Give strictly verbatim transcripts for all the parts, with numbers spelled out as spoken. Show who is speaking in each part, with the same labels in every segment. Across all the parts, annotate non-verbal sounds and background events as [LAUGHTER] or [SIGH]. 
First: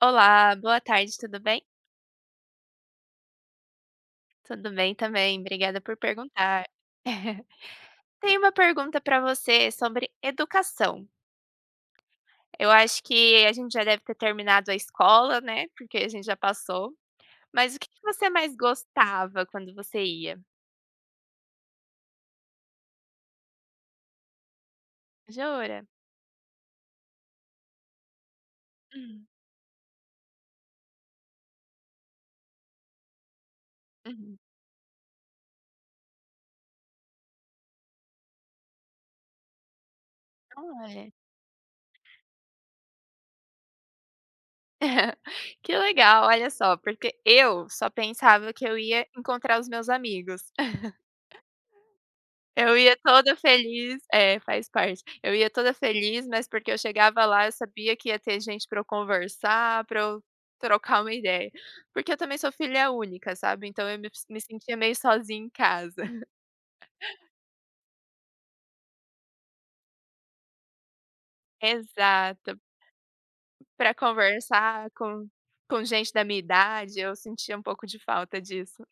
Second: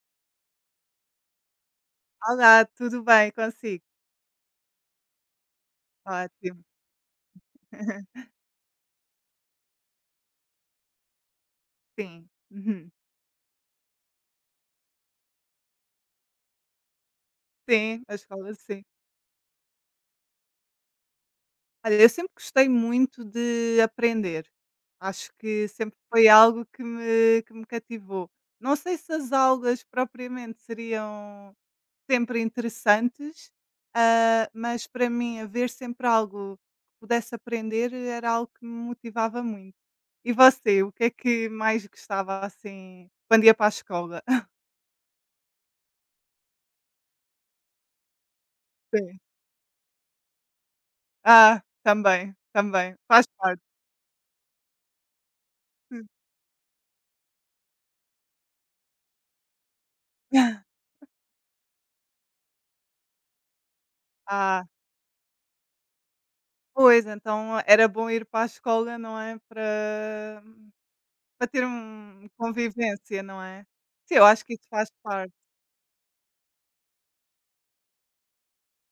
Speaker 1: Olá, boa tarde, tudo bem?
Speaker 2: Olá, tudo bem consigo?
Speaker 1: Tudo bem também, obrigada por
Speaker 2: Ótimo.
Speaker 1: perguntar. [LAUGHS]
Speaker 2: [LAUGHS]
Speaker 1: Tenho uma pergunta para você sobre educação.
Speaker 2: Sim.
Speaker 1: Eu
Speaker 2: Uhum.
Speaker 1: acho que a gente já deve ter terminado a escola, né? Porque a gente já passou. Mas o que que
Speaker 2: Sim, a
Speaker 1: você
Speaker 2: escola
Speaker 1: mais
Speaker 2: sim.
Speaker 1: gostava quando você ia?
Speaker 2: Olha, eu sempre gostei muito de aprender. Acho que
Speaker 1: Jura?
Speaker 2: sempre foi algo que me que me cativou. Não sei se
Speaker 1: Hum,
Speaker 2: as aulas propriamente seriam sempre interessantes,
Speaker 1: uhum.
Speaker 2: ah, mas para mim haver sempre algo que pudesse aprender era algo que me motivava muito. E você, o que
Speaker 1: Olha.
Speaker 2: é que mais gostava assim quando ia para a escola?
Speaker 1: [LAUGHS] Que legal, olha só, porque eu só pensava que eu ia
Speaker 2: [LAUGHS]
Speaker 1: encontrar os meus amigos.
Speaker 2: Ah, também,
Speaker 1: Eu
Speaker 2: também,
Speaker 1: ia
Speaker 2: faz
Speaker 1: toda
Speaker 2: parte.
Speaker 1: feliz é, faz parte. Eu ia toda feliz, mas porque eu chegava lá, eu sabia que ia ter gente para eu conversar, para eu
Speaker 2: [LAUGHS]
Speaker 1: trocar uma ideia. Porque eu também sou filha única, sabe, então eu me me
Speaker 2: Ah,
Speaker 1: sentia meio sozinha em casa. [LAUGHS]
Speaker 2: pois, então era bom ir para a escola, não é, para hum, para ter um
Speaker 1: Exato.
Speaker 2: convivência, não é?
Speaker 1: Para
Speaker 2: Sim, eu acho que isso faz
Speaker 1: conversar com
Speaker 2: parte,
Speaker 1: com gente da minha idade, eu sentia um pouco de falta disso.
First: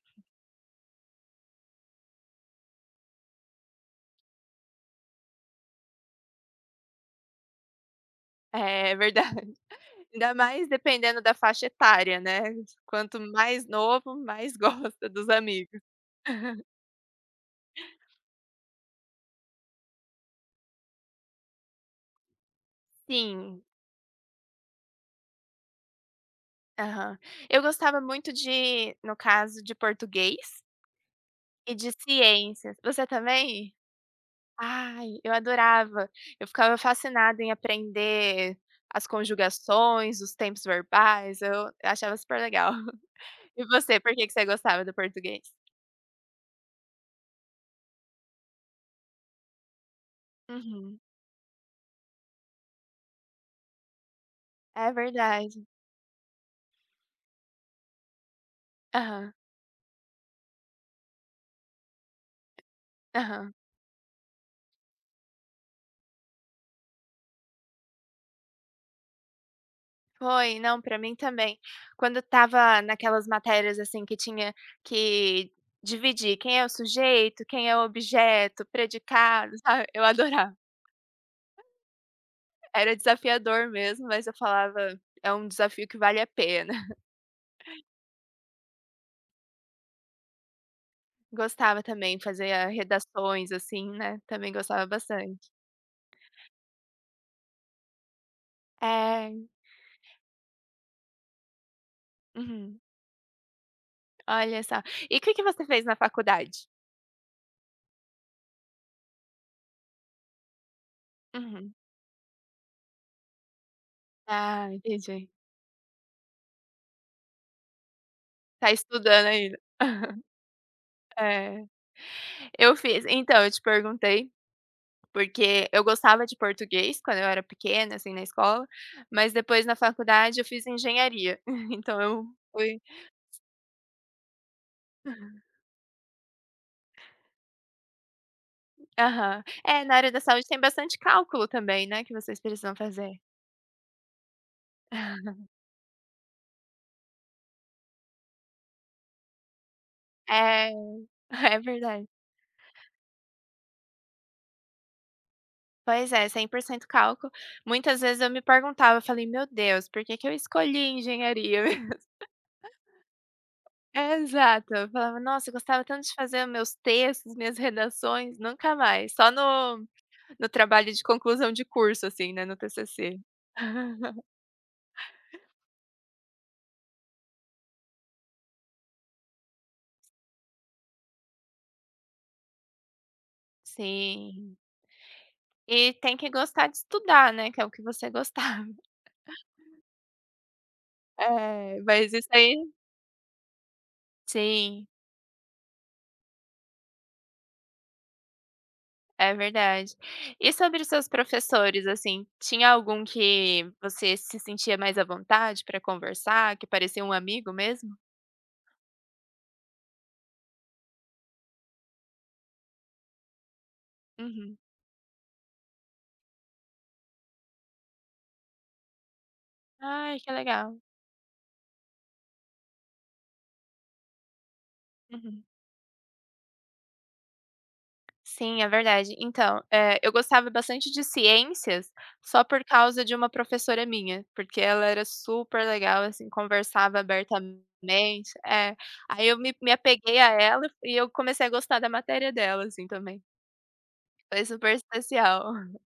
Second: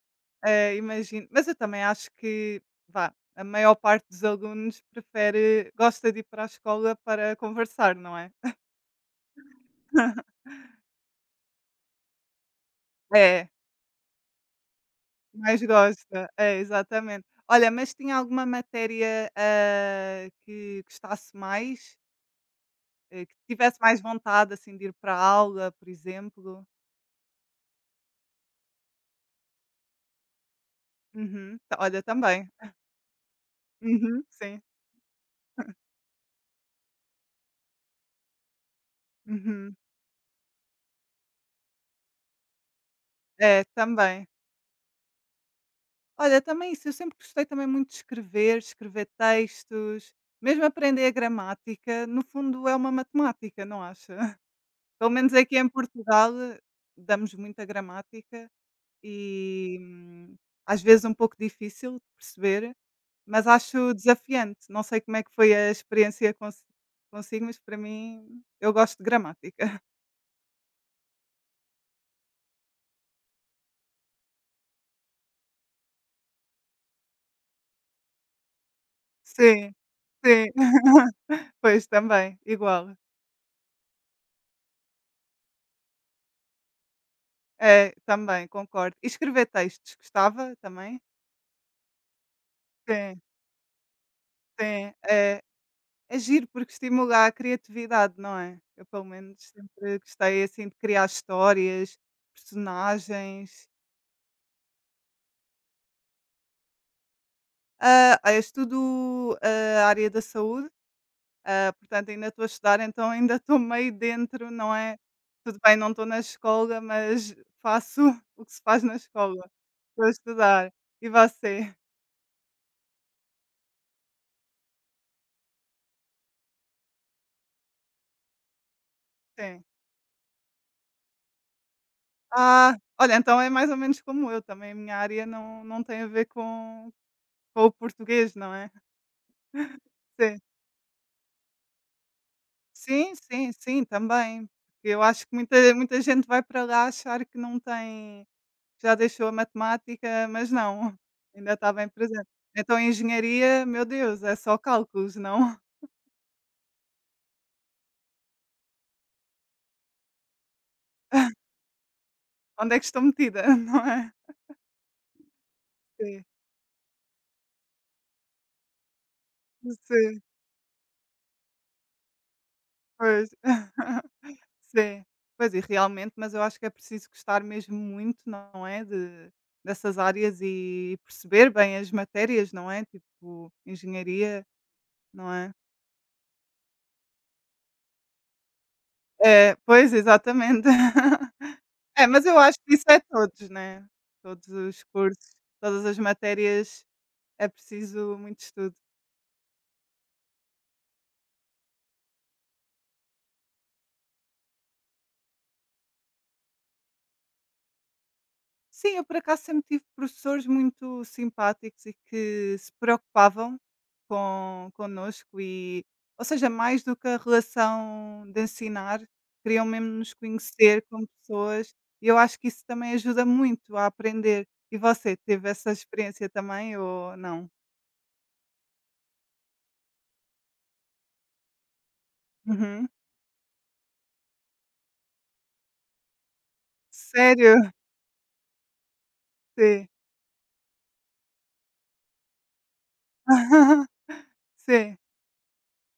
Speaker 2: eh, imagino. Mas eu também acho que, vá, a maior parte dos alunos prefere gosta de ir para a escola para conversar, não é?
Speaker 1: É é verdade. [LAUGHS] Ainda
Speaker 2: [LAUGHS]
Speaker 1: mais dependendo da faixa etária, né, quanto
Speaker 2: É,
Speaker 1: mais novo, mais [LAUGHS] gosta dos
Speaker 2: mais
Speaker 1: amigos.
Speaker 2: gosta, é, exatamente. Olha, mas tinha alguma matéria, ah, que gostasse mais? Eh, que
Speaker 1: Sim.
Speaker 2: tivesse mais vontade, assim, de ir para a aula, por exemplo.
Speaker 1: Aham. Eu gostava muito de, no caso, de português
Speaker 2: Uhum.
Speaker 1: e
Speaker 2: Ta
Speaker 1: de
Speaker 2: olha, também.
Speaker 1: ciências. Você também?
Speaker 2: Uhum, sim.
Speaker 1: Ai, eu adorava. Eu ficava fascinada em aprender as
Speaker 2: Uhum.
Speaker 1: conjugações, os tempos verbais, eu achava super legal. [LAUGHS] E
Speaker 2: É,
Speaker 1: você, por que
Speaker 2: também.
Speaker 1: que você gostava do português?
Speaker 2: Olha, também isso, eu sempre gostei também muito de escrever, escrever textos, mesmo
Speaker 1: Uhum.
Speaker 2: aprender a gramática, no fundo é uma matemática, não acha? [LAUGHS]
Speaker 1: É
Speaker 2: Pelo menos aqui
Speaker 1: verdade.
Speaker 2: em Portugal, eh, damos muita gramática
Speaker 1: Aham,
Speaker 2: e, hum, às vezes, um pouco difícil de perceber. Mas
Speaker 1: aham.
Speaker 2: acho desafiante, não sei como é que foi a experiência consi consigo, mas para mim eu gosto de gramática. [LAUGHS]
Speaker 1: Foi, não, pra mim também. Quando estava naquelas matérias, assim, que tinha que dividir quem é o sujeito, quem é o objeto, predicado, [LAUGHS]
Speaker 2: Sim,
Speaker 1: sabe, eu
Speaker 2: sim,
Speaker 1: adorava.
Speaker 2: [LAUGHS] pois também,
Speaker 1: Era
Speaker 2: igual.
Speaker 1: desafiador mesmo, mas eu falava: "É um desafio que vale a pena". [LAUGHS]
Speaker 2: É, também, concordo. E escrever textos, gostava também?
Speaker 1: Gostava também, fazia
Speaker 2: Sim,
Speaker 1: redações, assim, né, também gostava
Speaker 2: sim, é,
Speaker 1: bastante.
Speaker 2: é giro porque estimula a criatividade, não é? Eu pelo
Speaker 1: É.
Speaker 2: menos sempre gostei assim de criar histórias,
Speaker 1: Uhum.
Speaker 2: personagens.
Speaker 1: Olha só. E o que que você fez na faculdade?
Speaker 2: Ah, és tu do, ah, área da saúde? Ah,
Speaker 1: Uhum.
Speaker 2: portanto, ainda estou a estudar, então ainda estou meio dentro,
Speaker 1: Ah,
Speaker 2: não é?
Speaker 1: entendi.
Speaker 2: Tudo bem, não estou na escola, mas faço [LAUGHS] o que se
Speaker 1: Tá
Speaker 2: faz na
Speaker 1: estudando
Speaker 2: escola.
Speaker 1: ainda.
Speaker 2: Estou a
Speaker 1: [LAUGHS]
Speaker 2: estudar. E
Speaker 1: É.
Speaker 2: você?
Speaker 1: Eu fiz então, eu te perguntei porque eu gostava de português quando eu era pequena, assim, na escola, mas
Speaker 2: Sim.
Speaker 1: depois na faculdade eu fiz engenharia, [LAUGHS] então eu
Speaker 2: Ah,
Speaker 1: fui.
Speaker 2: olha, então é mais ou menos como eu também. A minha área não, não tem a ver com, com o português, não é?
Speaker 1: Aham. É, na área da
Speaker 2: Sim.
Speaker 1: saúde tem bastante cálculo também, né, que vocês precisam
Speaker 2: Sim,
Speaker 1: fazer.
Speaker 2: sim, sim, também. Eu acho que
Speaker 1: [LAUGHS]
Speaker 2: muita, muita gente vai para lá achar que não tem. Já deixou a matemática, mas
Speaker 1: É,
Speaker 2: não, [LAUGHS] ainda
Speaker 1: é
Speaker 2: está bem
Speaker 1: verdade.
Speaker 2: presente. Então em engenharia, meu Deus, é só cálculos, não? [LAUGHS]
Speaker 1: Pois é, cem por cento cálculo. Muitas vezes eu me perguntava, eu falei: "Meu Deus, por que que eu escolhi engenharia [LAUGHS] mesmo?".
Speaker 2: Onde é que estou metida, [LAUGHS] não é?
Speaker 1: Exato, eu falava: "Nossa, eu gostava tanto de
Speaker 2: Sim,
Speaker 1: fazer meus textos, minhas redações, nunca mais, só no
Speaker 2: sim,
Speaker 1: No trabalho de conclusão de curso, assim, né, no T C C.
Speaker 2: pois. [LAUGHS]
Speaker 1: [LAUGHS]
Speaker 2: Sim. Pois, e realmente, mas eu acho que é preciso gostar mesmo muito, não é, de dessas áreas e perceber bem as matérias, não é, tipo, engenharia,
Speaker 1: Sim.
Speaker 2: não é?
Speaker 1: E tem que gostar de estudar, né, que é o que você [LAUGHS] gostava.
Speaker 2: É, pois, exatamente. [LAUGHS]
Speaker 1: É,
Speaker 2: É,
Speaker 1: mas
Speaker 2: mas
Speaker 1: isso
Speaker 2: eu
Speaker 1: aí
Speaker 2: acho que isso é todos, né, todos os
Speaker 1: sim,
Speaker 2: cursos, todas as matérias. É preciso muito estudo.
Speaker 1: é verdade. E sobre os seus professores, assim, tinha algum que você se sentia mais à vontade para conversar, que parecia um amigo mesmo?
Speaker 2: Sim, eu por acaso sempre tive professores muito simpáticos e que se preocupavam
Speaker 1: Uhum.
Speaker 2: com connosco e, ou seja, mais do que a relação de ensinar, queriam mesmo nos
Speaker 1: Ai, que legal.
Speaker 2: conhecer como pessoas e eu acho que isso também ajuda muito a aprender. E você,
Speaker 1: Uhum.
Speaker 2: teve essa experiência também ou não?
Speaker 1: Sim, é verdade. Então, eh, eu gostava bastante de ciências só por
Speaker 2: Uhum.
Speaker 1: causa de uma professora minha, porque ela era super legal, assim, conversava
Speaker 2: Sério?
Speaker 1: abertamente. É, aí eu me me
Speaker 2: Sim.
Speaker 1: apeguei a ela e eu comecei a gostar da matéria dela, assim, também.
Speaker 2: [LAUGHS]
Speaker 1: Foi super
Speaker 2: Sim.
Speaker 1: especial. [LAUGHS]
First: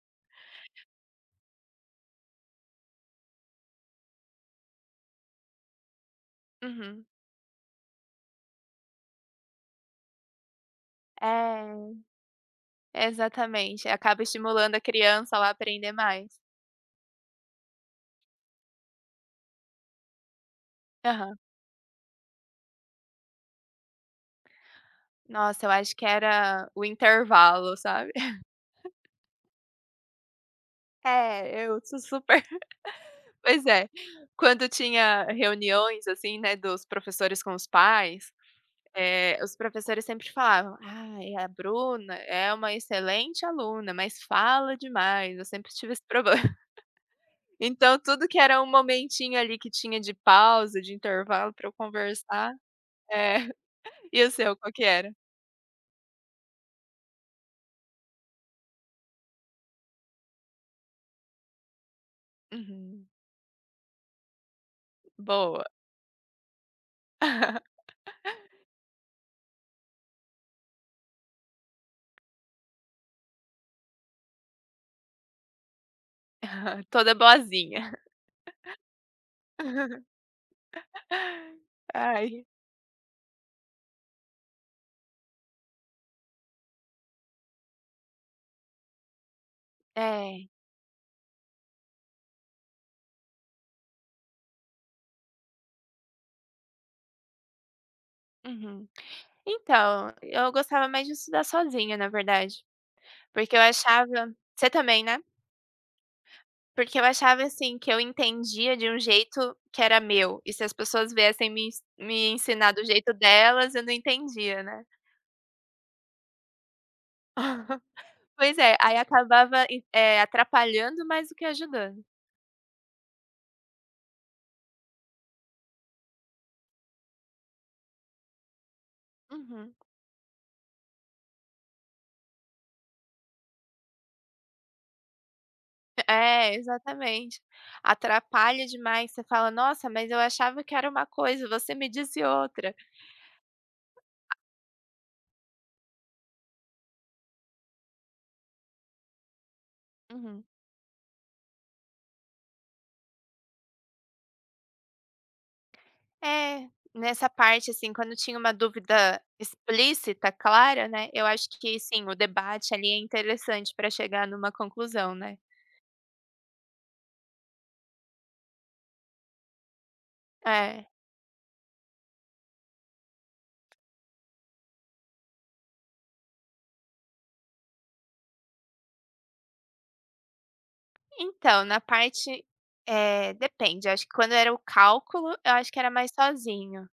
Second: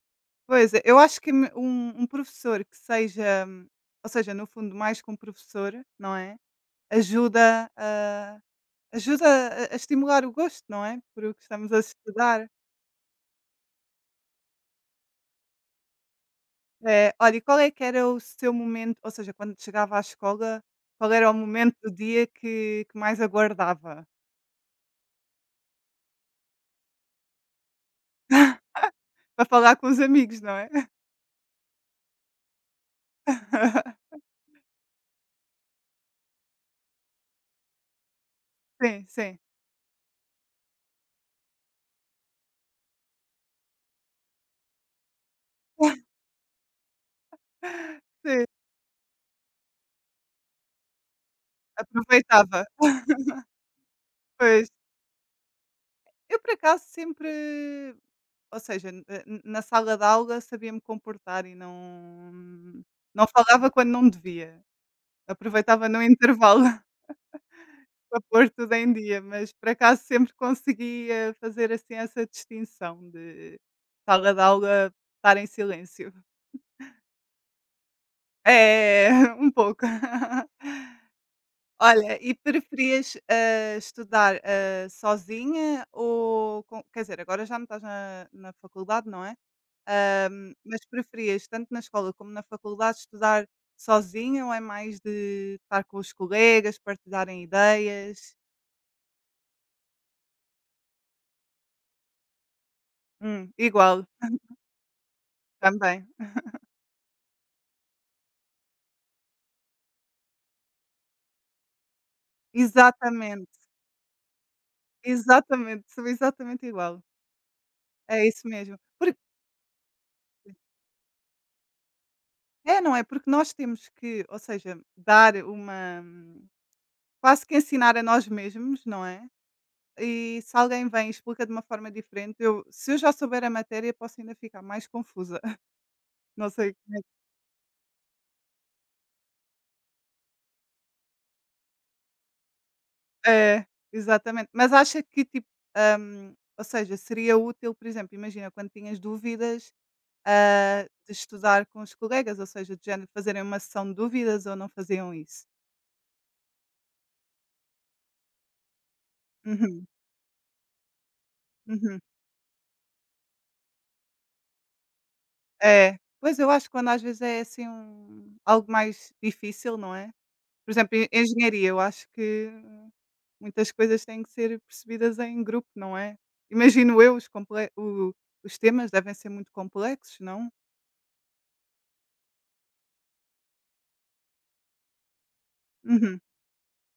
Speaker 2: Pois é, eu acho que me um um professor que seja hum, ou seja, no fundo, mais que um professor, não é,
Speaker 1: Uhum.
Speaker 2: ajuda a ajuda a a estimular o gosto, não é, por o que
Speaker 1: É,
Speaker 2: estamos a estudar.
Speaker 1: exatamente. Acaba estimulando a criança lá a aprender mais.
Speaker 2: Eh, olha, e qual é que era o seu momento ou seja, quando chegava à escola, qual era o
Speaker 1: Aham.
Speaker 2: momento do dia que que mais aguardava?
Speaker 1: Nossa, eu acho que era o intervalo, sabe.
Speaker 2: [LAUGHS]
Speaker 1: [LAUGHS]
Speaker 2: Para falar com os amigos, não é?
Speaker 1: É, eu sou super. Pois é.
Speaker 2: [LAUGHS]
Speaker 1: Quando tinha reuniões, assim, né, dos professores com os pais,
Speaker 2: Sim,
Speaker 1: eh,
Speaker 2: sim.
Speaker 1: os professores sempre falavam: "Ai, a Bruna é uma excelente aluna, mas fala demais". Eu sempre tive esse problema. [LAUGHS] Então tudo que
Speaker 2: Sim,
Speaker 1: era um momentinho ali que tinha de pausa, de intervalo para eu conversar
Speaker 2: aproveitava.
Speaker 1: é.
Speaker 2: [LAUGHS]
Speaker 1: [LAUGHS] E o seu,
Speaker 2: Pois.
Speaker 1: qual que era?
Speaker 2: Eu, por acaso, sempre ou seja, n eh, n na sala de aula sabia-me comportar e não
Speaker 1: Uhum.
Speaker 2: não falava quando não devia.
Speaker 1: Boa.
Speaker 2: Aproveitava no intervalo [LAUGHS]
Speaker 1: [LAUGHS]
Speaker 2: para pôr tudo em dia, mas por acaso sempre conseguia fazer, assim, essa distinção de sala de aula, estar em silêncio.
Speaker 1: Toda boazinha.
Speaker 2: É, [LAUGHS] um pouco.
Speaker 1: [LAUGHS]
Speaker 2: [LAUGHS] Olha, e
Speaker 1: Ai.
Speaker 2: preferias, hã, estudar, hã, sozinha ou com quer dizer, agora já não estás na na faculdade, não é?
Speaker 1: É.
Speaker 2: Ahm, mas preferias, tanto na escola como na faculdade, estudar sozinha ou é mais de estar com os colegas, partilharem ideias?
Speaker 1: Uhum. Então, eu gostava mais de estudar sozinha, na verdade,
Speaker 2: Hum,
Speaker 1: porque eu achava
Speaker 2: igual,
Speaker 1: você também, né?
Speaker 2: também.
Speaker 1: Porque eu achava, assim, que eu entendia de um jeito que era meu, e se as pessoas viessem me ens me ensinar do jeito
Speaker 2: Exatamente,
Speaker 1: delas, eu não entendia, né?
Speaker 2: exatamente, sou exatamente igual.
Speaker 1: [LAUGHS]
Speaker 2: É isso
Speaker 1: Pois é,
Speaker 2: mesmo.
Speaker 1: aí
Speaker 2: Porque,
Speaker 1: acabava e eh, atrapalhando mais do que ajudando.
Speaker 2: é, não é? Porque nós temos que, ou seja, dar uma. hum, quase que ensinar a nós mesmos, não é?
Speaker 1: Uhum.
Speaker 2: E se alguém vem e explica de uma forma diferente, eu, se eu já souber a matéria, posso ainda ficar mais confusa. [LAUGHS] Não
Speaker 1: É,
Speaker 2: sei.
Speaker 1: exatamente. Atrapalha demais, você fala: "Nossa, mas eu achava que era uma coisa, você me disse outra".
Speaker 2: É, exatamente. Mas acha que tipo, hum, ou seja, seria útil, por exemplo, imagina quando tinhas dúvidas,
Speaker 1: Uhum.
Speaker 2: ah, de estudar com os colegas, ou seja, do género fazerem uma sessão de dúvidas ou não faziam isso?
Speaker 1: É, nessa parte, assim, quando tinha uma dúvida
Speaker 2: Uhum,
Speaker 1: explícita, clara, né, eu acho que
Speaker 2: uhum.
Speaker 1: sim, o debate ali é interessante para chegar numa conclusão, né.
Speaker 2: É. Pois eu acho que quando às vezes é assim um algo mais difícil, não é? Por
Speaker 1: É.
Speaker 2: exemplo, em engenharia, eu acho que muitas coisas têm que ser percebidas em grupo, não é? Imagino eu, os comple o os temas devem ser muito complexos, não?
Speaker 1: Então, na parte eh, depende. Eu acho que quando era o cálculo, eu acho que era mais
Speaker 2: Uhum,
Speaker 1: sozinho,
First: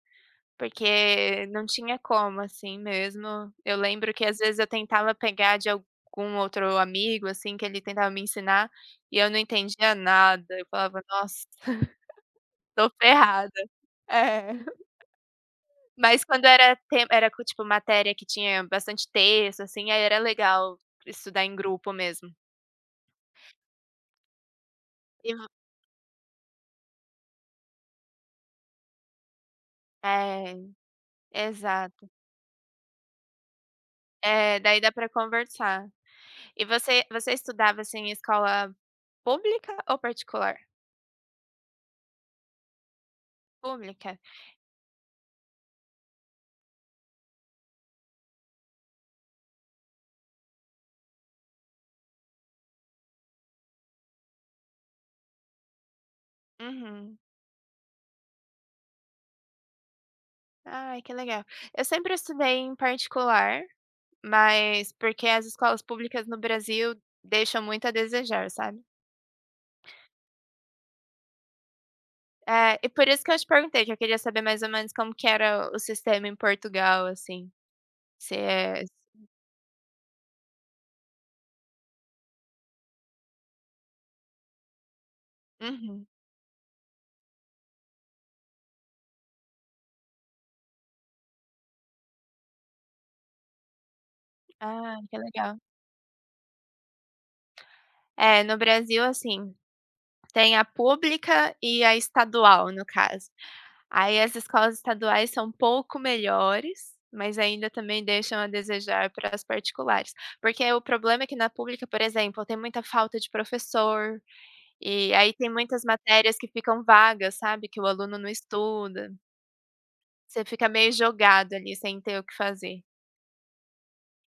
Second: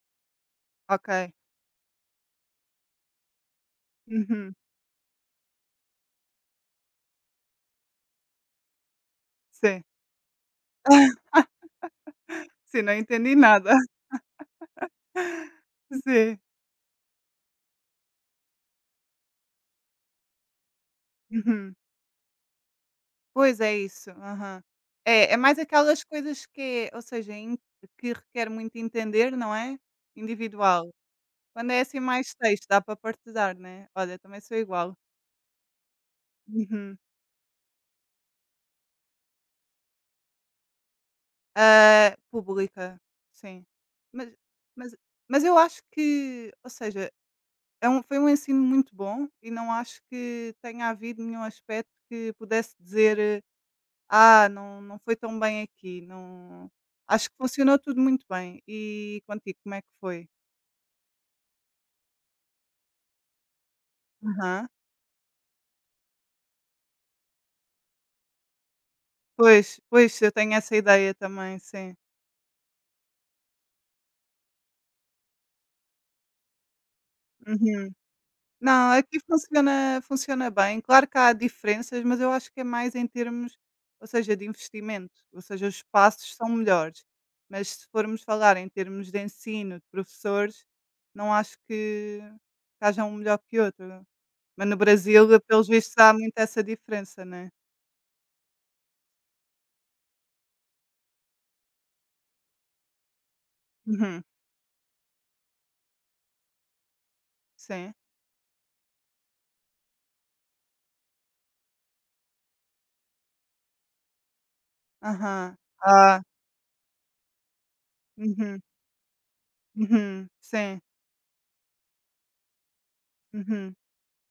Speaker 2: ok.
Speaker 1: porque não tinha como, assim, mesmo. Eu lembro que às
Speaker 2: Uhum.
Speaker 1: vezes eu tentava pegar de algum outro amigo, assim, que ele tentava me ensinar, e eu não
Speaker 2: Sim,
Speaker 1: entendia nada, eu falava: "Nossa, [LAUGHS]
Speaker 2: Sim,
Speaker 1: tô
Speaker 2: não entendi
Speaker 1: ferrada".
Speaker 2: nada. [LAUGHS]
Speaker 1: É. Mas
Speaker 2: Sim.
Speaker 1: quando era tema era co tipo matéria que tinha bastante texto, assim, aí era legal estudar em
Speaker 2: Uhum.
Speaker 1: grupo mesmo.
Speaker 2: Pois é isso. Aham.
Speaker 1: E
Speaker 2: É, é
Speaker 1: vo
Speaker 2: mais aquelas coisas que é- ou seja, em que requer muito entender, não é,
Speaker 1: É,
Speaker 2: individual. Quando é assim
Speaker 1: exato.
Speaker 2: mais texto, dá para partilhar, né. Olha, também sou
Speaker 1: É, daí dá
Speaker 2: igual.
Speaker 1: pra conversar. E
Speaker 2: Uhum.
Speaker 1: você você estudava, assim, em escola pública ou particular?
Speaker 2: Ah, pública, sim.
Speaker 1: Pública?
Speaker 2: Mas mas mas eu acho que ou seja, é um foi um ensino muito bom e não acho que tenha havido nenhum aspecto que pudesse dizer "Ah, não não foi tão bem aqui, não".
Speaker 1: Uhum.
Speaker 2: Acho que funcionou tudo muito bem. E contigo, como é que foi?
Speaker 1: Ai, que legal. Eu sempre estudei em particular,
Speaker 2: Aham.
Speaker 1: mas porque as escolas públicas no Brasil deixam muito a desejar, sabe.
Speaker 2: Pois, pois, eu tenho essa ideia também, sim.
Speaker 1: É, e por isso que eu te perguntei, que eu queria saber mais ou menos como que era o sistema em Portugal, assim.
Speaker 2: Uhum.
Speaker 1: C S.
Speaker 2: Não, aqui funciona funciona bem. Claro que há diferenças, mas eu acho que é mais em termos, ou seja, de investimento, ou seja, os
Speaker 1: Uhum.
Speaker 2: espaços são melhores. Mas se formos falar em termos de ensino, de professores, não acho que que haja um melhor que outro. Mas no
Speaker 1: Ah, que
Speaker 2: Brasil,
Speaker 1: legal.
Speaker 2: pelos vistos, há muito essa diferença, né?
Speaker 1: É, no Brasil, assim, tem a pública e a estadual, no caso. Aí
Speaker 2: Uhum.
Speaker 1: as escolas estaduais são um pouco melhores, mas ainda
Speaker 2: Sim.
Speaker 1: também deixam a desejar para as particulares. Porque o problema é que na pública, por exemplo, tem muita falta de professor, e aí tem
Speaker 2: Aham.
Speaker 1: muitas
Speaker 2: Ah.
Speaker 1: matérias que ficam vagas, sabe, que o aluno não
Speaker 2: Uhum,
Speaker 1: estuda.
Speaker 2: uhum.
Speaker 1: Você fica
Speaker 2: Sim.
Speaker 1: meio jogado ali, sem ter o que fazer.
Speaker 2: Uhum.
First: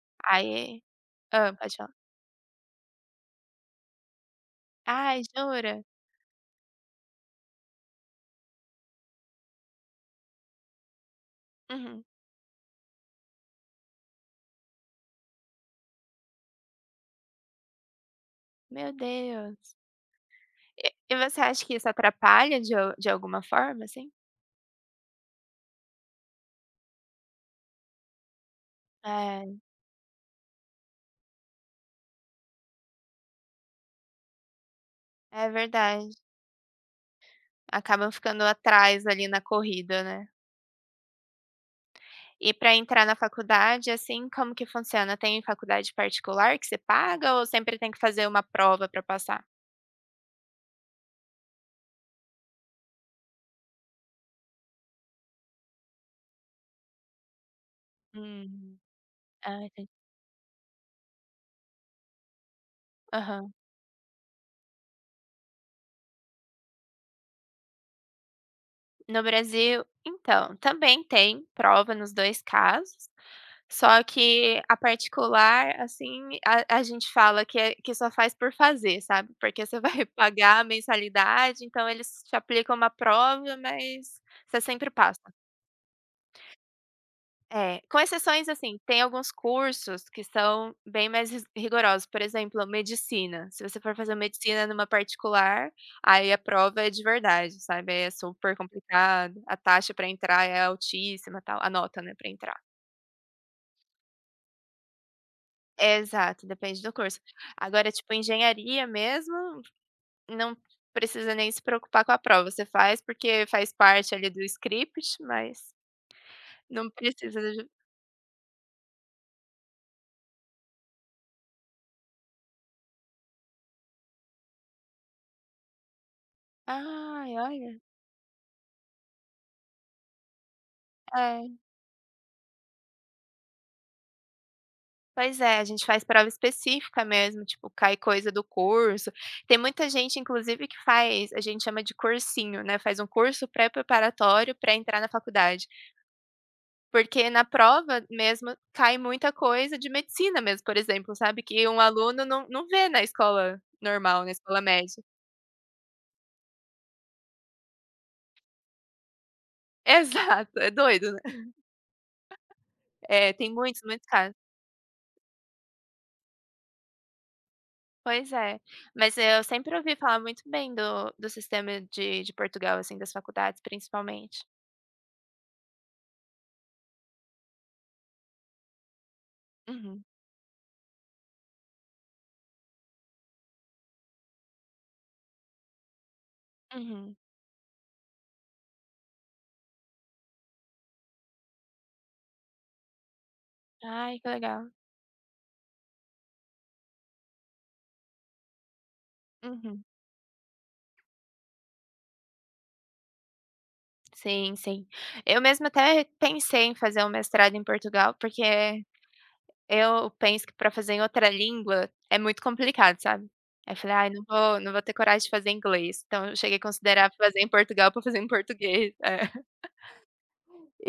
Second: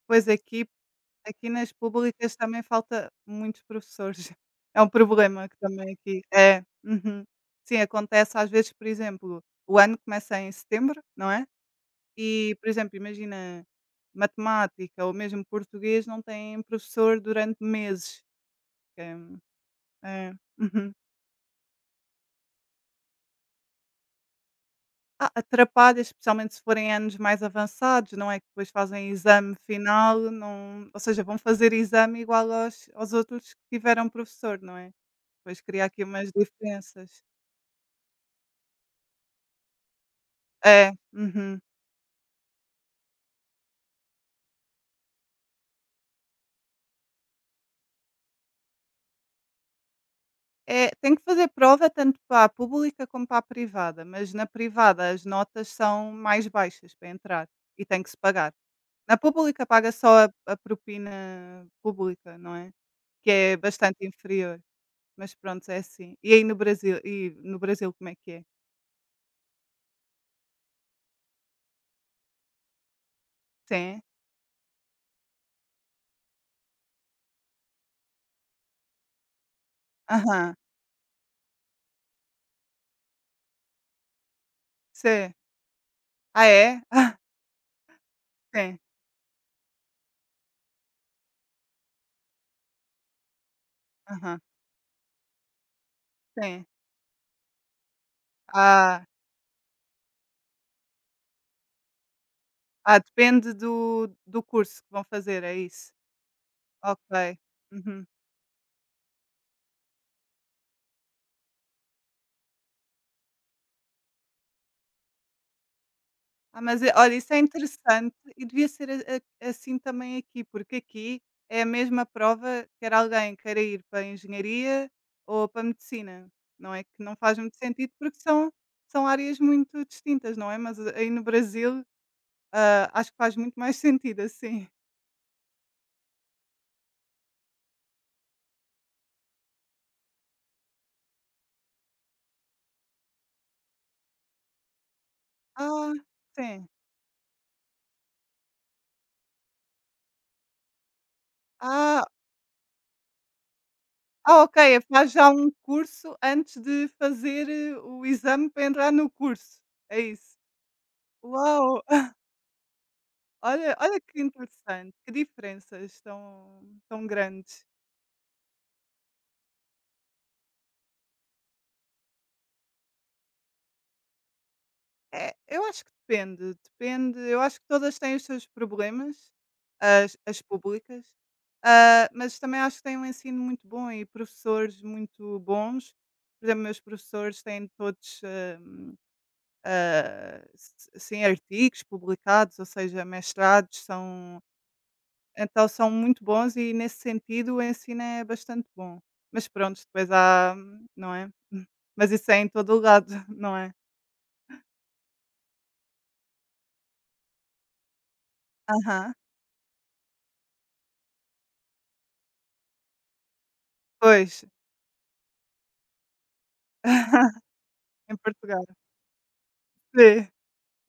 Speaker 2: Pois aqui
Speaker 1: Aí
Speaker 2: aqui
Speaker 1: Ah,
Speaker 2: nas
Speaker 1: pode falar.
Speaker 2: públicas também falta muitos professores. [LAUGHS] É um
Speaker 1: Ai,
Speaker 2: problema que
Speaker 1: jura?
Speaker 2: também aqui é. Uhum. Sim, acontece às vezes, por exemplo, o ano começa em setembro, não é?
Speaker 1: Uhum.
Speaker 2: E, por exemplo, imagina matemática ou mesmo português não tem professor durante meses.
Speaker 1: Meu
Speaker 2: Que É,
Speaker 1: Deus.
Speaker 2: é.
Speaker 1: E
Speaker 2: Uhum.
Speaker 1: e você acha que isso atrapalha de al de alguma forma, assim?
Speaker 2: Ah, atrapalha, especialmente se forem anos mais avançados, não é, que depois fazem exame
Speaker 1: É,
Speaker 2: final, não ou seja, vão fazer exame igual aos aos outros que tiveram professor, não é?
Speaker 1: é
Speaker 2: Depois cria aqui
Speaker 1: verdade.
Speaker 2: umas diferenças.
Speaker 1: Acabam ficando atrás ali na corrida, né.
Speaker 2: É, uhum.
Speaker 1: E para entrar na faculdade, assim, como que funciona? Tem faculdade particular que você paga ou sempre tem que fazer uma prova para passar?
Speaker 2: É, tem que fazer prova tanto para a pública como para a privada, mas na privada as notas são mais baixas para entrar e tem que se pagar.
Speaker 1: Hum.
Speaker 2: Na
Speaker 1: Ah,
Speaker 2: pública
Speaker 1: entendi.
Speaker 2: paga só a a propina pública, não é? Que é bastante inferior. Mas pronto, é assim. E aí no Brasil e no Brasil como é que é?
Speaker 1: No Brasil então, também tem prova nos dois casos,
Speaker 2: Sim.
Speaker 1: só que a particular, assim, a a gente fala que é que só faz por fazer, sabe, porque você vai [LAUGHS]
Speaker 2: Aham.
Speaker 1: pagar a mensalidade, então eles te aplicam uma prova, mas você sempre passa.
Speaker 2: Sim. Ah, é? ah,
Speaker 1: É, com exceções, assim,
Speaker 2: Sim.
Speaker 1: tem alguns cursos que são bem mais ris rigorosos, por exemplo, medicina. Se você for fazer
Speaker 2: Aham.
Speaker 1: medicina numa particular, aí a
Speaker 2: Sim.
Speaker 1: prova é de verdade, sabe, aí é super
Speaker 2: Ah,
Speaker 1: complicado, a taxa para entrar é altíssima, tal, a nota, né, para entrar.
Speaker 2: ah, depende do do curso que vão fazer, é isso?
Speaker 1: Exato, depende do curso.
Speaker 2: Ok.
Speaker 1: Agora,
Speaker 2: Uhum.
Speaker 1: tipo, engenharia mesmo, não precisa nem se preocupar com a prova, você faz porque faz parte ali do script, mas
Speaker 2: Ah, mas
Speaker 1: não
Speaker 2: é olha, isso é
Speaker 1: precisa de
Speaker 2: interessante e devia ser a a assim também aqui, porque aqui é a mesma prova, quer alguém queira ir para a engenharia ou para a medicina, não é? Que não
Speaker 1: Ai,
Speaker 2: faz muito
Speaker 1: olha.
Speaker 2: sentido, porque são são áreas muito distintas, não é? Mas eh, aí no
Speaker 1: É.
Speaker 2: Brasil. Hã, acho que faz muito mais sentido assim.
Speaker 1: Pois é, a gente faz prova específica mesmo, tipo, cai coisa do curso. Tem muita gente, inclusive, que faz a gente chama de cursinho, né, faz um curso pré-preparatório para entrar na faculdade.
Speaker 2: Ah, sim.
Speaker 1: Porque na prova mesmo cai muita coisa de medicina mesmo, por exemplo, sabe, que um
Speaker 2: Ah,
Speaker 1: aluno não não vê na escola normal, na
Speaker 2: ah, ok.
Speaker 1: escola média.
Speaker 2: Faz já um curso antes de fazer eh, o exame para entrar no curso,
Speaker 1: [LAUGHS]
Speaker 2: é isso?
Speaker 1: Exato, é doido, né.
Speaker 2: Uau! [LAUGHS]
Speaker 1: É, tem
Speaker 2: Olha
Speaker 1: muitos,
Speaker 2: olha
Speaker 1: muitos
Speaker 2: que
Speaker 1: casos.
Speaker 2: interessante, que diferenças tão tão grandes.
Speaker 1: Pois é. Mas eu sempre ouvi falar muito bem do do sistema de de Portugal, assim, das faculdades, principalmente.
Speaker 2: É, eu acho que depende, depende, eu acho que todas têm os seus problemas,
Speaker 1: Uhum,
Speaker 2: as as públicas, hã, mas também acho que têm um ensino muito bom e professores muito bons. Por exemplo, meus
Speaker 1: uhum.
Speaker 2: professores têm todos, ah, ah, s- sim, artigos publicados, ou seja, mestrados,
Speaker 1: Ai, que
Speaker 2: são,
Speaker 1: legal.
Speaker 2: então são muito bons e nesse sentido o ensino é bastante bom. Mas pronto,
Speaker 1: Uhum.
Speaker 2: depois há, hum, não é? [LAUGHS] Mas isso é em todo o lado, [LAUGHS] não é?
Speaker 1: Sim, sim. Eu mesma até pensei em fazer um mestrado em Portugal, porque
Speaker 2: Aham.
Speaker 1: eu penso que para fazer em outra língua é muito complicado, sabe. Aí eu falei: "Ai, não
Speaker 2: Pois,
Speaker 1: vou não vou ter coragem de fazer em inglês". Então eu cheguei a considerar fazer
Speaker 2: [LAUGHS]
Speaker 1: em Portugal para
Speaker 2: em
Speaker 1: fazer em
Speaker 2: Portugal.
Speaker 1: português. [LAUGHS] É.
Speaker 2: Sim,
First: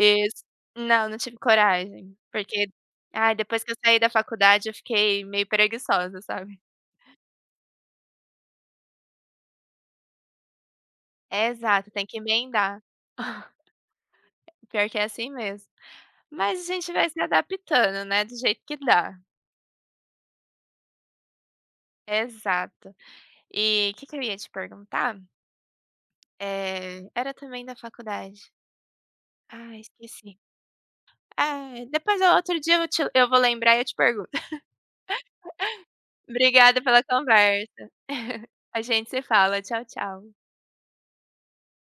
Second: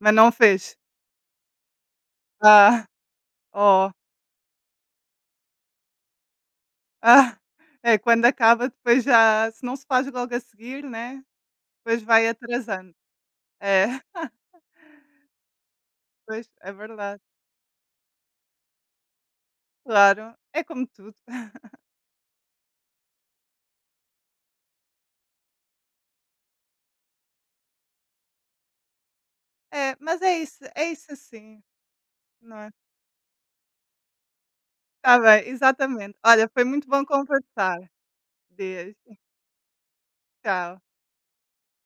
Speaker 2: mas não fez.
Speaker 1: Não, não tive coragem, porque
Speaker 2: Ah,
Speaker 1: ai, depois que eu
Speaker 2: oh,
Speaker 1: saí da faculdade eu fiquei meio preguiçosa, sabe.
Speaker 2: ah, é quando acaba, depois já, se não se faz logo a seguir, né?
Speaker 1: É, exato,
Speaker 2: Depois
Speaker 1: tem que
Speaker 2: vai
Speaker 1: emendar.
Speaker 2: atrasando.
Speaker 1: [LAUGHS]
Speaker 2: É, [LAUGHS]
Speaker 1: Pior que é assim mesmo.
Speaker 2: pois,
Speaker 1: Mas a
Speaker 2: é
Speaker 1: gente vai se
Speaker 2: verdade.
Speaker 1: adaptando, né, do jeito que dá.
Speaker 2: Claro, é como tudo.
Speaker 1: Exato. E o que que eu ia te perguntar? Eh, era também da faculdade. Ah,
Speaker 2: É, mas
Speaker 1: esqueci.
Speaker 2: é isso, é isso sim,
Speaker 1: É, depois eu
Speaker 2: não
Speaker 1: outro
Speaker 2: é?
Speaker 1: dia eu te eu vou lembrar e eu te pergunto. [LAUGHS]
Speaker 2: Está bem, exatamente. Olha, foi
Speaker 1: Obrigada
Speaker 2: muito
Speaker 1: pela
Speaker 2: bom conversar.
Speaker 1: conversa. [LAUGHS] A
Speaker 2: Deus,
Speaker 1: gente se fala. Tchau, tchau.
Speaker 2: tchau.